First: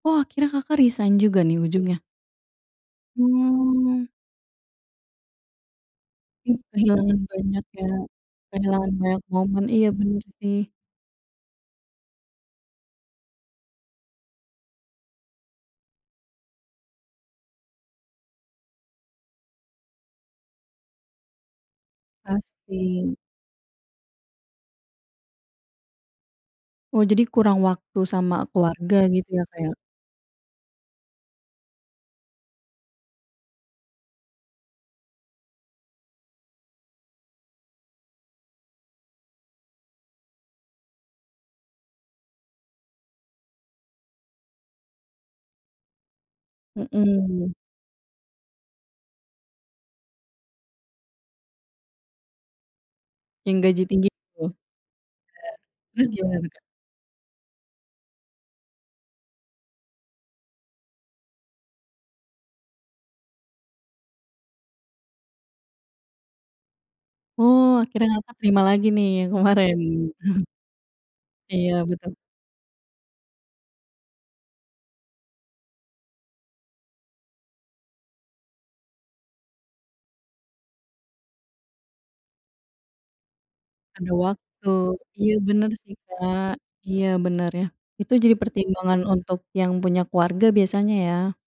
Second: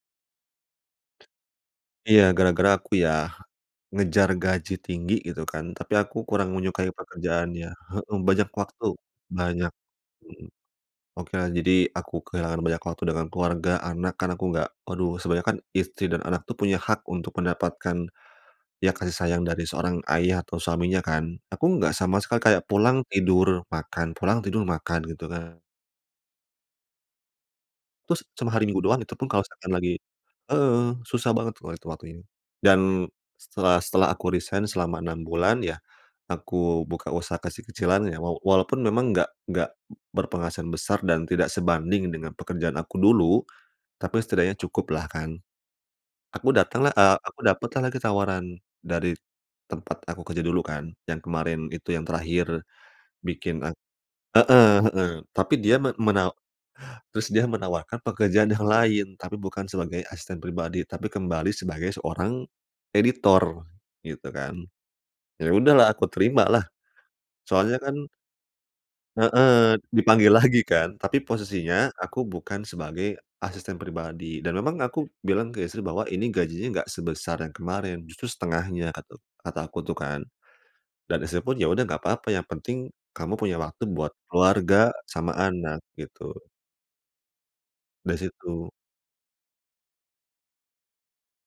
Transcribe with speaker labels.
Speaker 1: Oh, akhirnya, Kakak, resign juga nih ujungnya?
Speaker 2: Iya gara-gara aku ya,
Speaker 1: Mmm.
Speaker 2: ngejar gaji tinggi gitu kan. Tapi aku kurang
Speaker 1: Mhm,
Speaker 2: menyukai
Speaker 1: kehilangan banyak
Speaker 2: pekerjaannya
Speaker 1: ya,
Speaker 2: heeh, banyak waktu
Speaker 1: kehilangan banyak momen,
Speaker 2: banyak
Speaker 1: iya bener
Speaker 2: mhm.
Speaker 1: sih.
Speaker 2: Okelah, jadi aku kehilangan banyak waktu dengan keluarga, anak karena aku enggak aduh sebenarnya kan istri dan anak tuh punya hak untuk mendapatkan, iya kasih sayang dari seorang ayah atau suaminya kan. Aku enggak sama sekali kayak pulang
Speaker 1: Pasti.
Speaker 2: tidur, makan, pulang tidur, makan gitu kan.
Speaker 1: Oh, jadi kurang waktu
Speaker 2: Terus
Speaker 1: sama
Speaker 2: cuma hari Minggu
Speaker 1: keluarga
Speaker 2: doang. itu pun
Speaker 1: gitu
Speaker 2: kalau
Speaker 1: ya Kak ya?
Speaker 2: seakan lagi heeh, susah banget kalau lihat waktu ini. Dan setelah setelah aku resign selama 6 bulan, iya. Aku buka usaha kecil-kecilan ya. Waw walaupun memang enggak nggak berpenghasilan besar dan tidak sebanding dengan pekerjaan aku dulu. Tapi setidaknya cukuplah kan. Aku datang lah eee, aku
Speaker 1: Mhm.
Speaker 2: dapet lah lagi tawaran dari tempat aku kerja dulu kan. Yang kemarin itu, yang terakhir
Speaker 1: Yang
Speaker 2: bikin aku
Speaker 1: gaji tinggi, itu?
Speaker 2: heeh
Speaker 1: E
Speaker 2: heeh, tapi dia men
Speaker 1: Terus,
Speaker 2: menawa
Speaker 1: gimana tuh Kak?
Speaker 2: terus dia menawarkan pekerjaan yang lain. Tapi bukan sebagai asisten pribadi, tapi kembali sebagai seorang editor, gitu kan. Iya sudahlah aku terima lah,
Speaker 1: Oh,
Speaker 2: soalnya kan
Speaker 1: akhirnya mereka terima lagi nih yang
Speaker 2: Heeh,
Speaker 1: kemarin?
Speaker 2: dipanggil lagi kan. Tapi
Speaker 1: Iya,
Speaker 2: posisinya
Speaker 1: betul.
Speaker 2: aku bukan sebagai asisten pribadi dan memang aku bilang ke istri bahwa ini gajinya nggak sebesar yang kemarin, justru setengahnya katu kata aku tuh kan. Dan istri pun iya sudah enggak apa-apa, yang penting kamu punya waktu buat
Speaker 1: Ada waktu.
Speaker 2: keluarga
Speaker 1: Iya
Speaker 2: sama
Speaker 1: bener
Speaker 2: anak,
Speaker 1: sih,
Speaker 2: gitu.
Speaker 1: Kak, iya bener ya, itu
Speaker 2: Dari
Speaker 1: jadi
Speaker 2: situ.
Speaker 1: pertimbangan untuk yang punya keluarga biasanya ya?